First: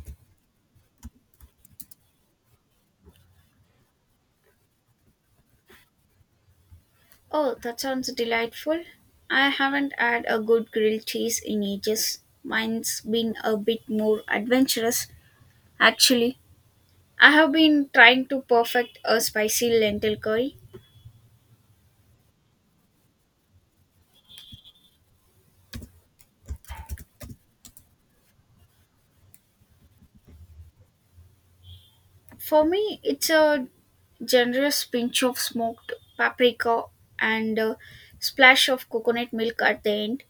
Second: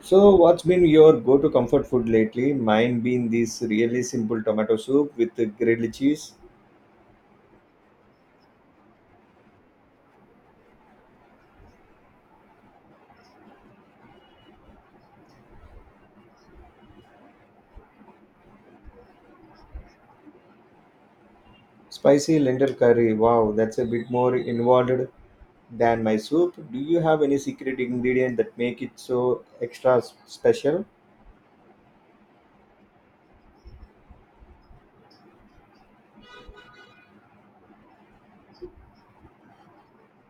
So, what's been your go-to comfort food lately? Mine been this really simple tomato soup with the grilled cheese, Oh, that sounds delightful. I haven't had a good grilled cheese in ages. Mine's been a bit more adventurous, actually. I have been trying to perfect a spicy lentil curry. spicy lentil curry. Wow, that's a bit more involved than my soup. Do you have any secret ingredient that make it so extra special? For me, it's a generous pinch of smoked paprika and a splash of coconut milk at the end.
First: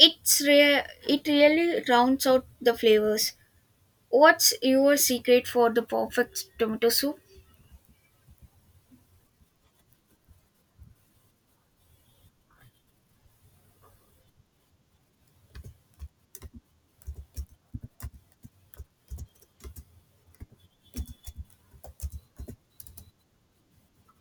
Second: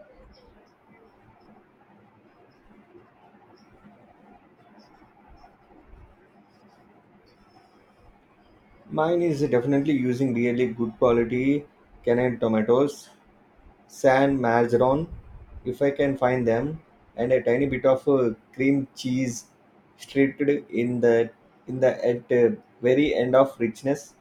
It really rounds out the flavors. What's your secret for the perfect tomato soup? Mine is definitely using really good quality Canadian tomatoes San Marzeron, if I can find them, and a tiny bit of cream cheese streaked in the at very end of richness.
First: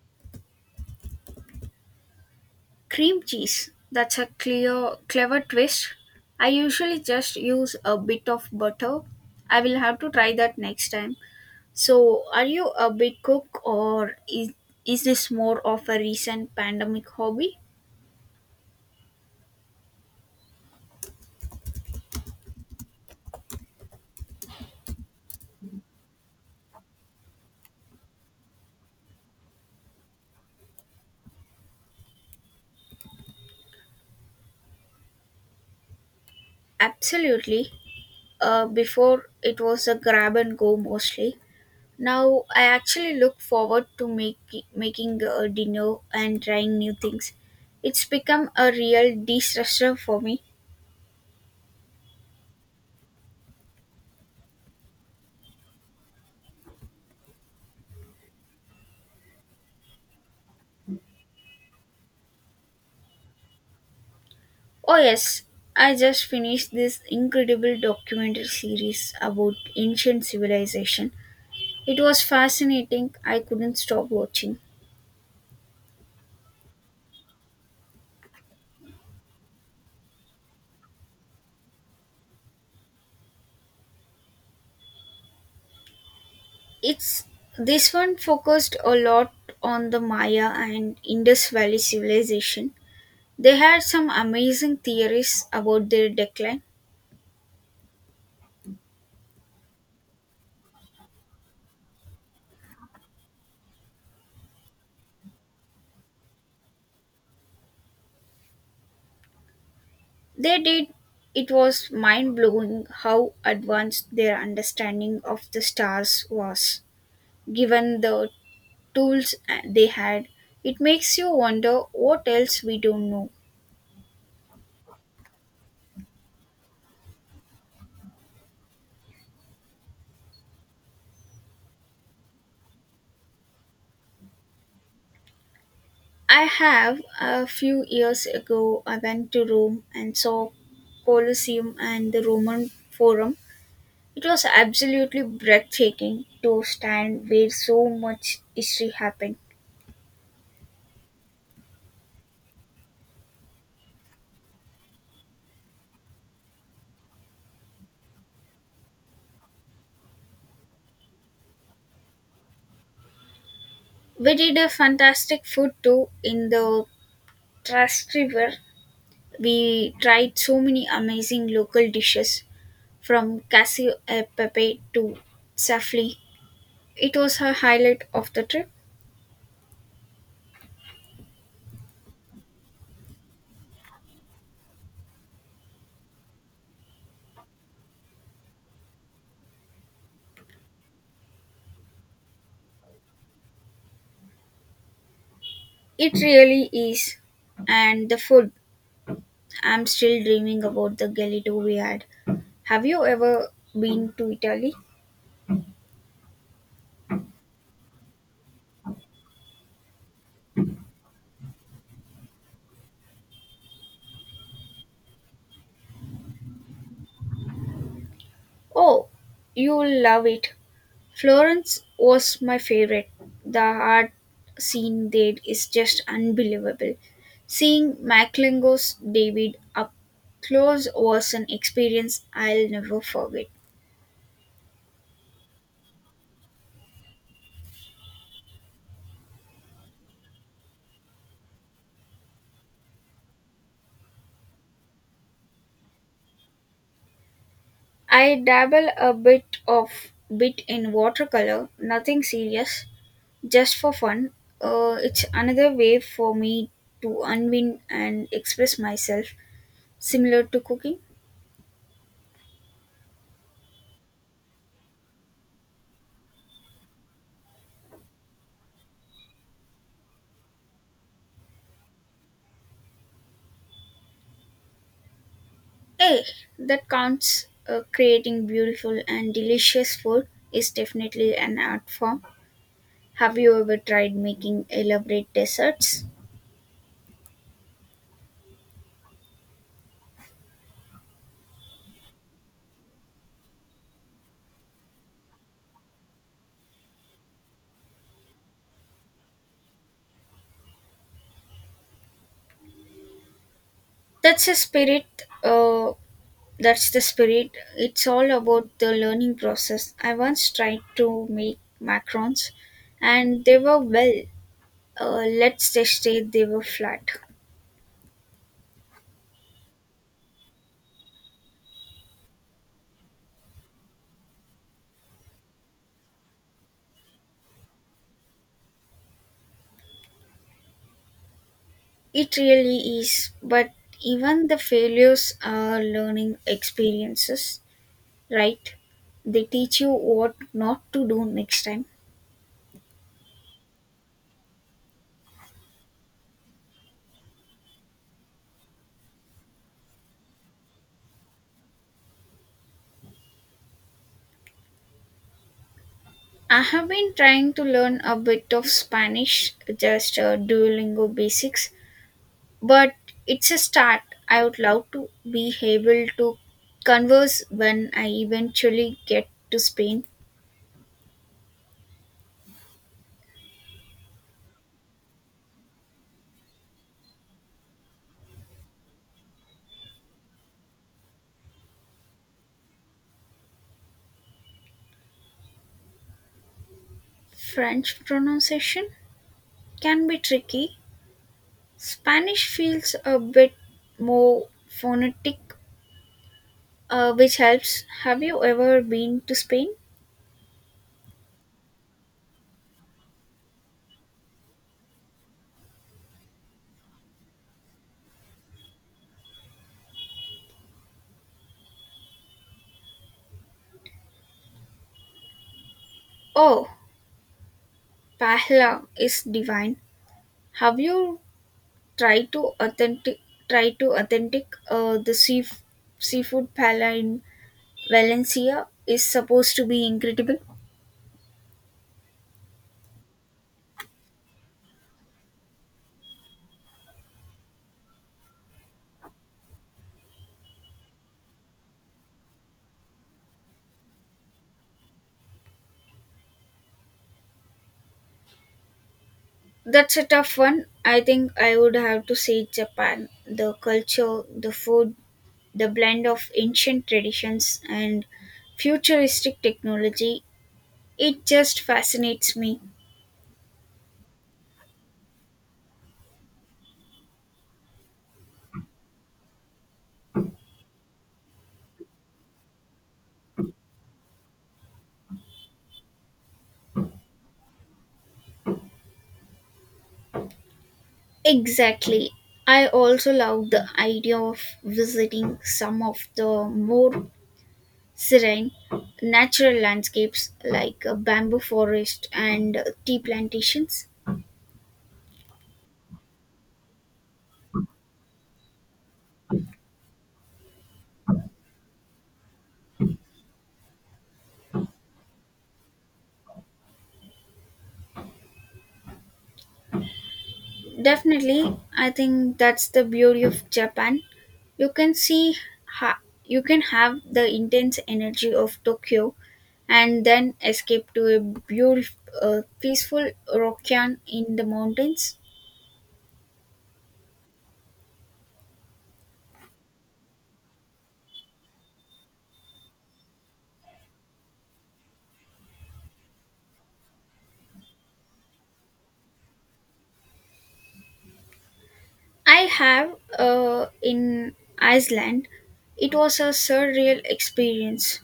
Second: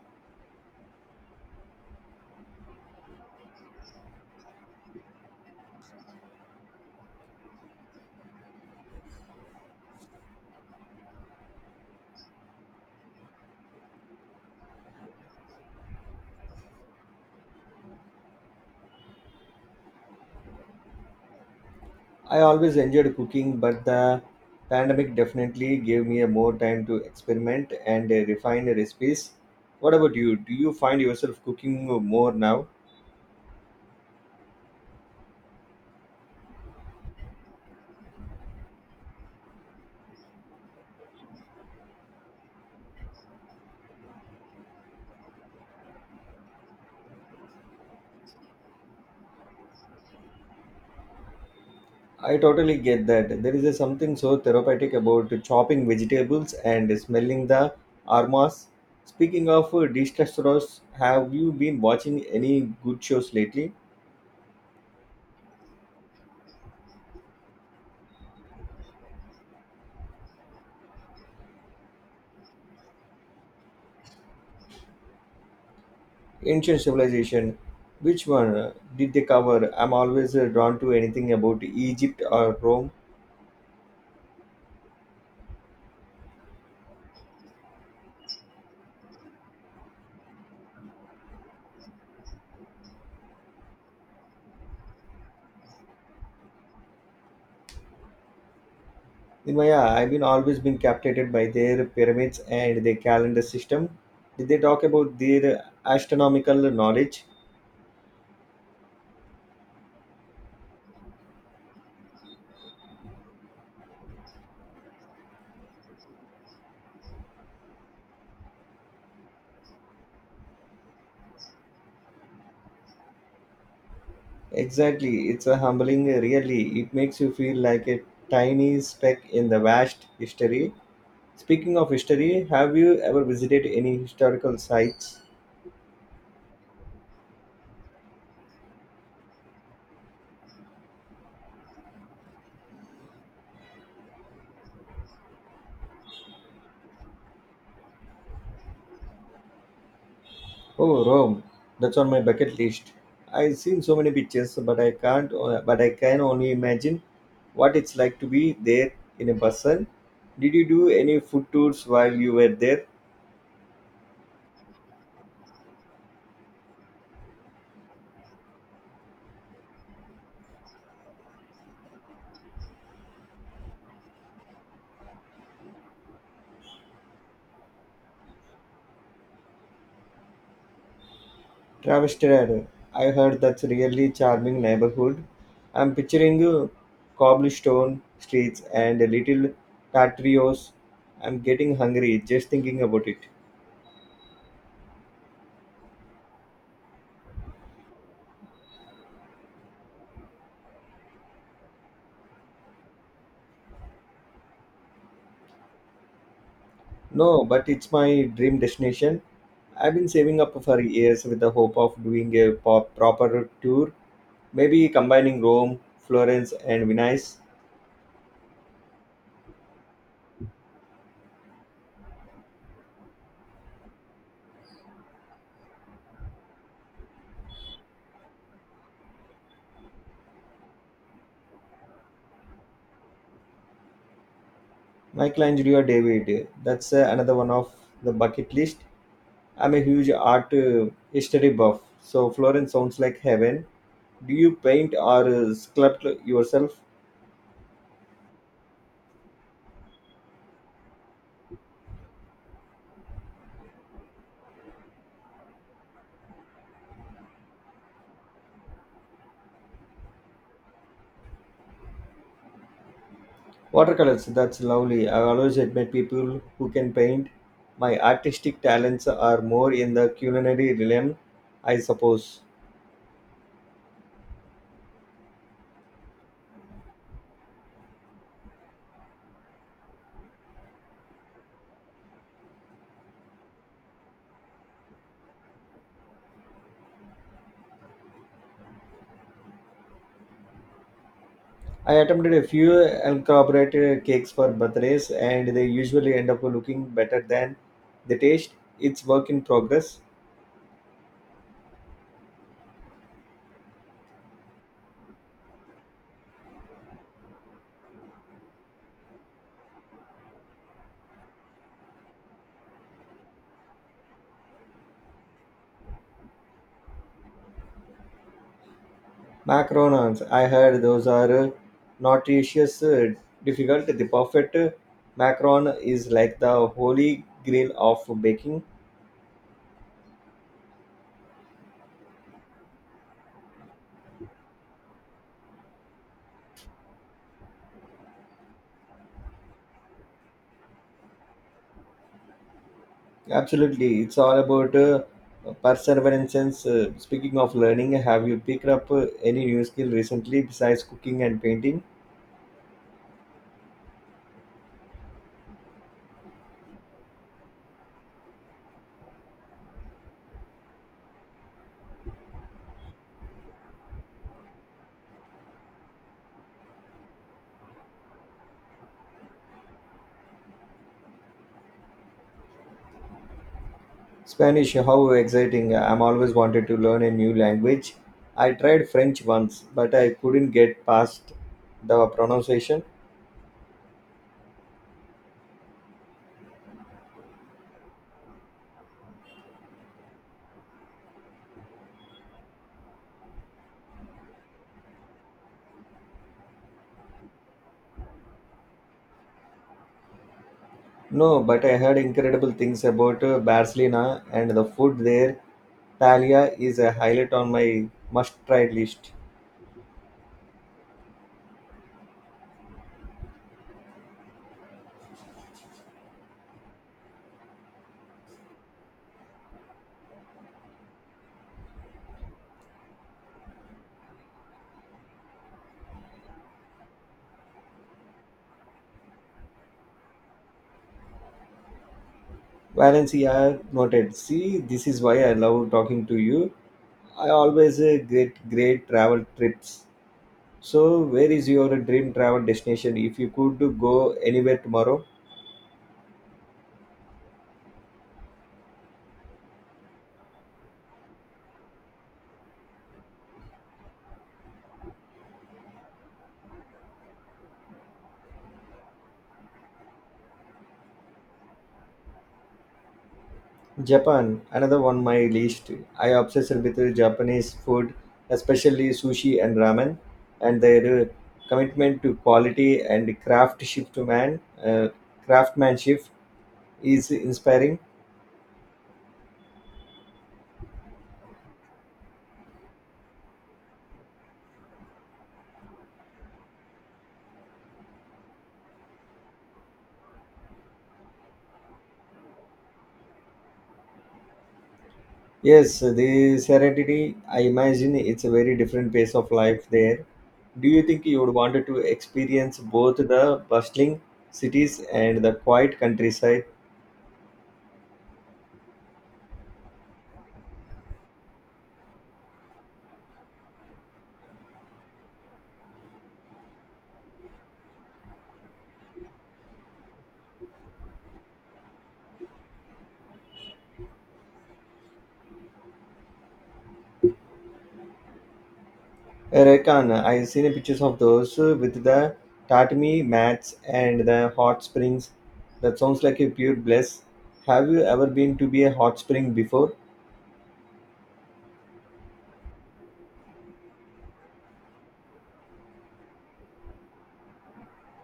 Cream cheese. That's a clear, clever twist. I usually just use a bit of butter. I will have to try that next time. So, are you a big cook or is this more of a recent pandemic hobby? I always enjoyed cooking, but the pandemic definitely gave me a more time to experiment and refine recipes. What about you? Do you find yourself cooking more now? Absolutely. Before it was a grab and go mostly. Now I actually look forward to making a dinner and trying new things. It's become a real de stressor for me. I totally get that. There is a something so therapeutic about chopping vegetables and smelling the aromas. Speaking of dish restaurants, have you been watching any good shows lately? Oh, yes, I just finished this incredible documentary series about ancient civilization. It was fascinating. I couldn't stop watching. Ancient civilization. Which one did they cover? I'm always drawn to anything about Egypt or Rome. It's this one focused a lot on the Maya and Indus Valley civilization. They had some amazing theories about their decline. In my I've been always been captivated by their pyramids and their calendar system. Did they talk about their astronomical knowledge? They did, it was mind blowing how advanced their understanding of the stars was, given the tools they had. It makes you wonder what else we don't know. Exactly, it's a humbling, really. It makes you feel like a tiny speck in the vast history. Speaking of history, have you ever visited any historical sites? I have a few years ago I went to Rome and saw Colosseum and the Roman Forum. It was absolutely breathtaking to stand where so much history happened. Oh, Rome. That's on my bucket list. I've seen so many pictures, but I can't. But I can only imagine what it's like to be there in a person. Did you do any food tours while you were there? We did a fantastic food tour in the Trastevere. We tried so many amazing local dishes from cashew e pepe to safli. It was her highlight of the trip. Travis, I heard that's really charming neighborhood. I'm picturing cobblestone streets and a little patios. I'm getting hungry just thinking about it. It really is. And the food. I'm still dreaming about the gelato we had. Have you ever been to Italy? No, but it's my dream destination. I've been saving up for years with the hope of doing a proper tour, maybe combining Rome, Florence, and Venice. Oh, you'll love it. Florence was my favorite. The art scene there is just unbelievable. Seeing Macklingo's David up close was an experience I'll never forget. Michelangelo David, that's another one of the bucket list. I'm a huge art history buff, so Florence sounds like heaven. Do you paint or sculpt yourself? I dabble a bit in watercolor, nothing serious, just for fun. It's another way for me to unwind and express myself, similar to cooking. Watercolors, that's lovely. I always admire people who can paint. My artistic talents are more in the culinary realm, I suppose. Hey, that counts. Creating beautiful and delicious food is definitely an art form. Have you ever tried making elaborate desserts? I attempted a few elaborated cakes for birthdays, and they usually end up looking better than the taste. It's work in progress. That's a spirit. Uh, that's the spirit. It's all about the learning process. I once tried to make macarons, and they were well. Let's just say they were flat. Macarons, I heard those are nutritious, difficult. The perfect macaron is like the holy grail of baking. It really is, but even the failures are learning experiences, right? They teach you what not to do next time. Absolutely, it's all about perseverance. Speaking of learning, have you picked up any new skill recently besides cooking and painting? I have been trying to learn a bit of Spanish, just Duolingo basics, but it's a start. I would love to be able to converse when I eventually get to Spain. Spanish, how exciting! I'm always wanted to learn a new language. I tried French once, but I couldn't get past the pronunciation. French pronunciation can be tricky. Spanish feels a bit more phonetic which helps. Have you ever been to Spain? No, but I heard incredible things about Barcelona and the food there. Talia is a highlight on my must try list. Oh, paella is divine. Have you tried to authentic try to authentic the sea, seafood paella in Valencia is supposed to be incredible. Valencia noted. See, this is why I love talking to you. I always great travel trips. So where is your dream travel destination? If you could go anywhere tomorrow, That's a tough one. I think I would have to say Japan. The culture, the food, the blend of ancient traditions and futuristic technology, it just fascinates me. Japan, another one my list. I obsessed with the Japanese food, especially sushi and ramen, and their commitment to quality and uh, craftsmanship is inspiring. Exactly. I also love the idea of visiting some of the more serene natural landscapes like a bamboo forest and tea plantations. Yes, the serenity. I imagine it's a very different pace of life there. Do you think you would wanted to experience both the bustling cities and the quiet countryside? Definitely, I think that's the beauty of Japan. You can see ha- you can have the intense energy of Tokyo and then escape to a beautiful peaceful Rokan in the mountains. Reckon I've seen pictures of those with the tatami mats and the hot springs. That sounds like a pure bliss. Have you ever been to be a hot spring before? I have in Iceland. It was a surreal experience,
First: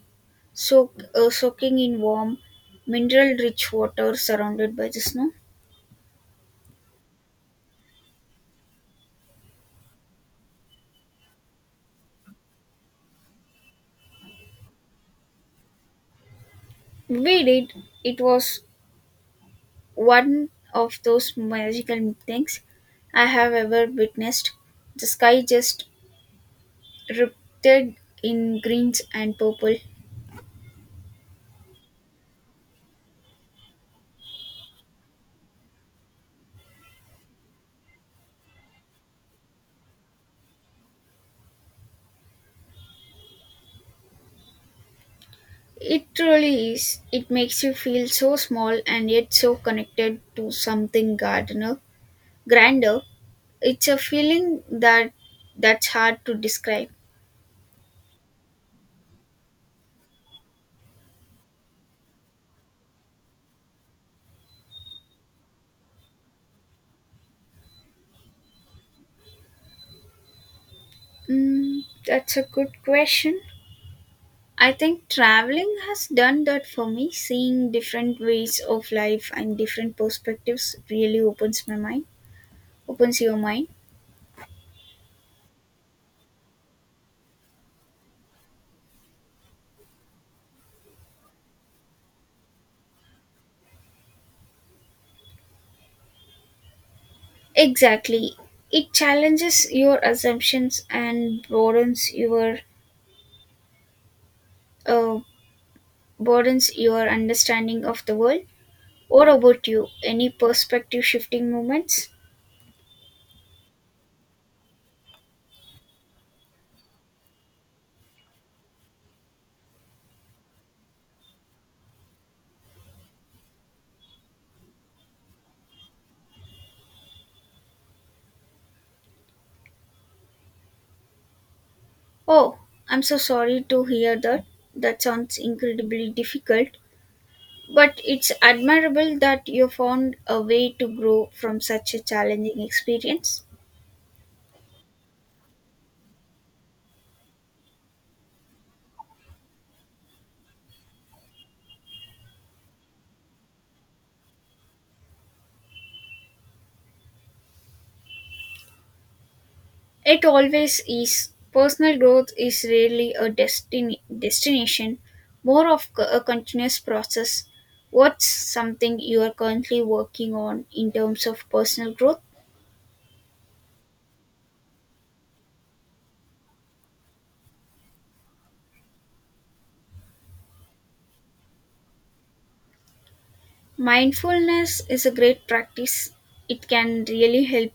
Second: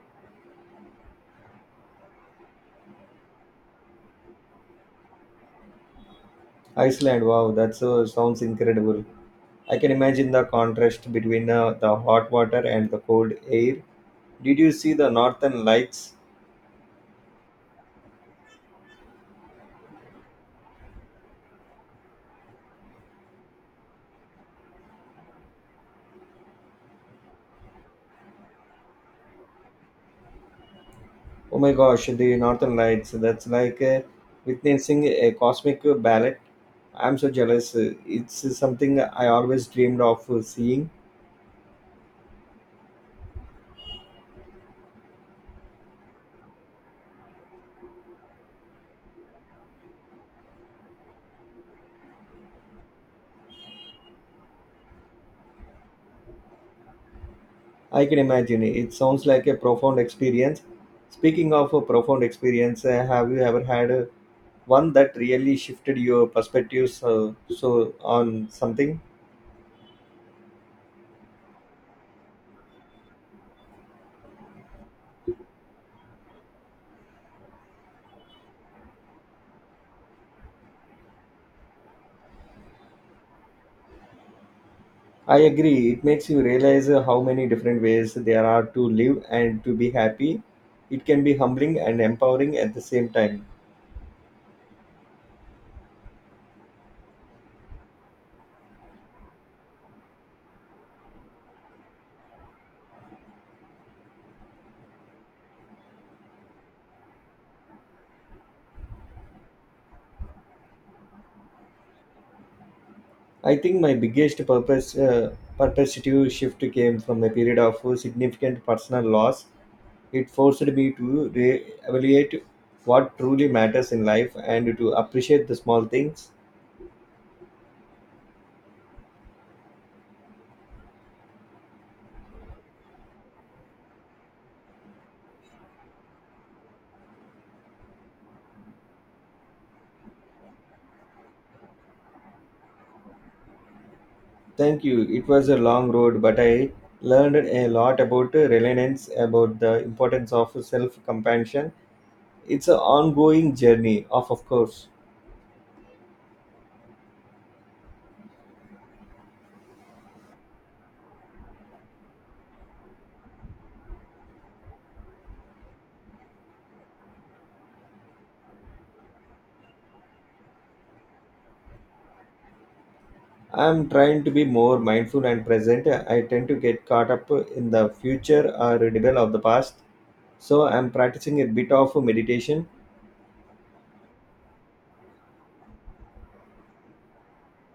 so soaking in warm, mineral-rich water surrounded by the snow. Iceland, wow, that sounds incredible. I can imagine the contrast between the hot water and the cold air. Did you see the northern lights? We did. It was one of those magical things I have ever witnessed. The sky just ripped in greens and purple. Oh my gosh, the Northern Lights. That's like witnessing a cosmic ballet. I'm so jealous. It's something I always dreamed of seeing. It truly is. It makes you feel so small and yet so connected to something grander. It's a feeling that's hard to describe. I can imagine. It sounds like a profound experience. Speaking of a profound experience, have you ever had one that really shifted your perspectives so on something? Mm, that's a good question. I think traveling has done that for me. Seeing different ways of life and different perspectives really opens your mind. I agree. It makes you realize how many different ways there are to live and to be happy. It can be humbling and empowering at the same time. Exactly. It challenges your assumptions and uh, broadens your understanding of the world. What about you? Any perspective shifting moments? I think my biggest purpose perspective shift came from a period of significant personal loss. It forced me to re-evaluate what truly matters in life and to appreciate the small things. Oh, I'm so sorry to hear that. That sounds incredibly difficult, but it's admirable that you found a way to grow from such a challenging experience. Thank you. It was a long road, but I learned a lot about reliance, about the importance of self-compassion. It's an ongoing journey, of course. It always is. Personal growth is rarely a destination, more of a continuous process. What's something you are currently working on in terms of personal growth? I'm trying to be more mindful and present. I tend to get caught up in the future or rebel of the past. So I'm practicing a bit of meditation. Mindfulness is a great practice. It can really help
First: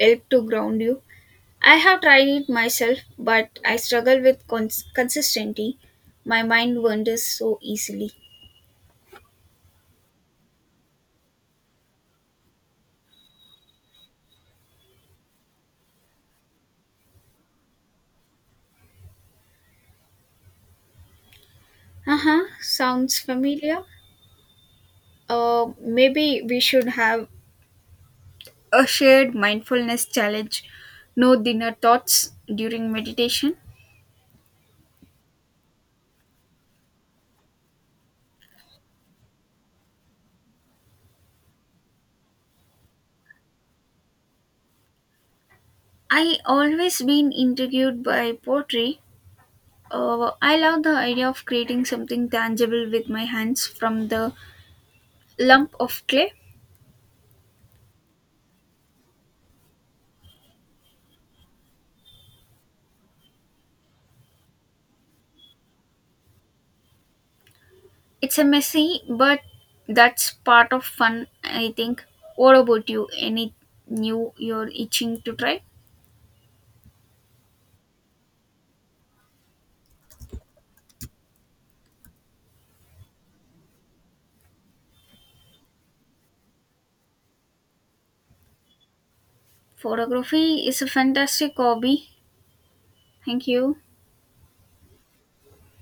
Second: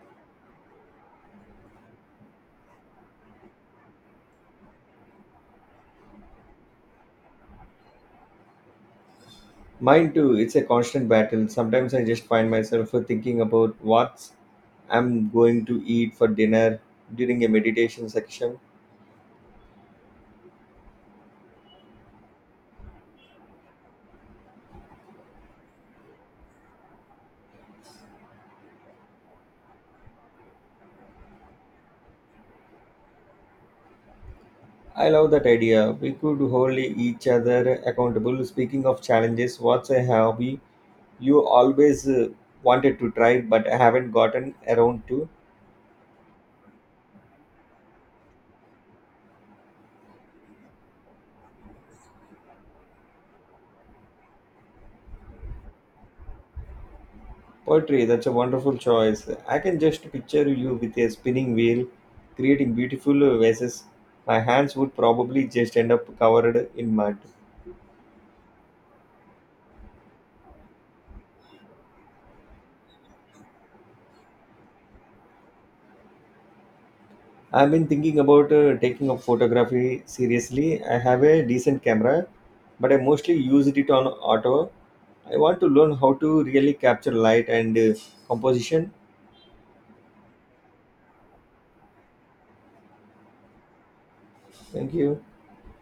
help to ground you. I have tried it myself, but I struggle with consistency. My mind wanders so easily. Mine too, it's a constant battle. Sometimes I just find myself thinking about what I'm going to eat for dinner during a meditation section. Uh huh, sounds familiar. Maybe we should have a shared mindfulness challenge, no dinner thoughts during meditation. I love that idea. We could hold each other accountable. Speaking of challenges, what's a hobby you always wanted to try but haven't gotten around to? I always been intrigued by pottery. I love the idea of creating something tangible with my hands from the lump of clay. Poetry, that's a wonderful choice. I can just picture you with a spinning wheel creating beautiful vases. My hands would probably just end up covered in mud. It's a messy, but that's part of fun, I think. What about you? Any new you're itching to try? I've been thinking about taking up photography seriously. I have a decent camera, but I mostly used it on auto. I want to learn how to really capture light and composition. Photography is a fantastic hobby. Thank you. Thank you.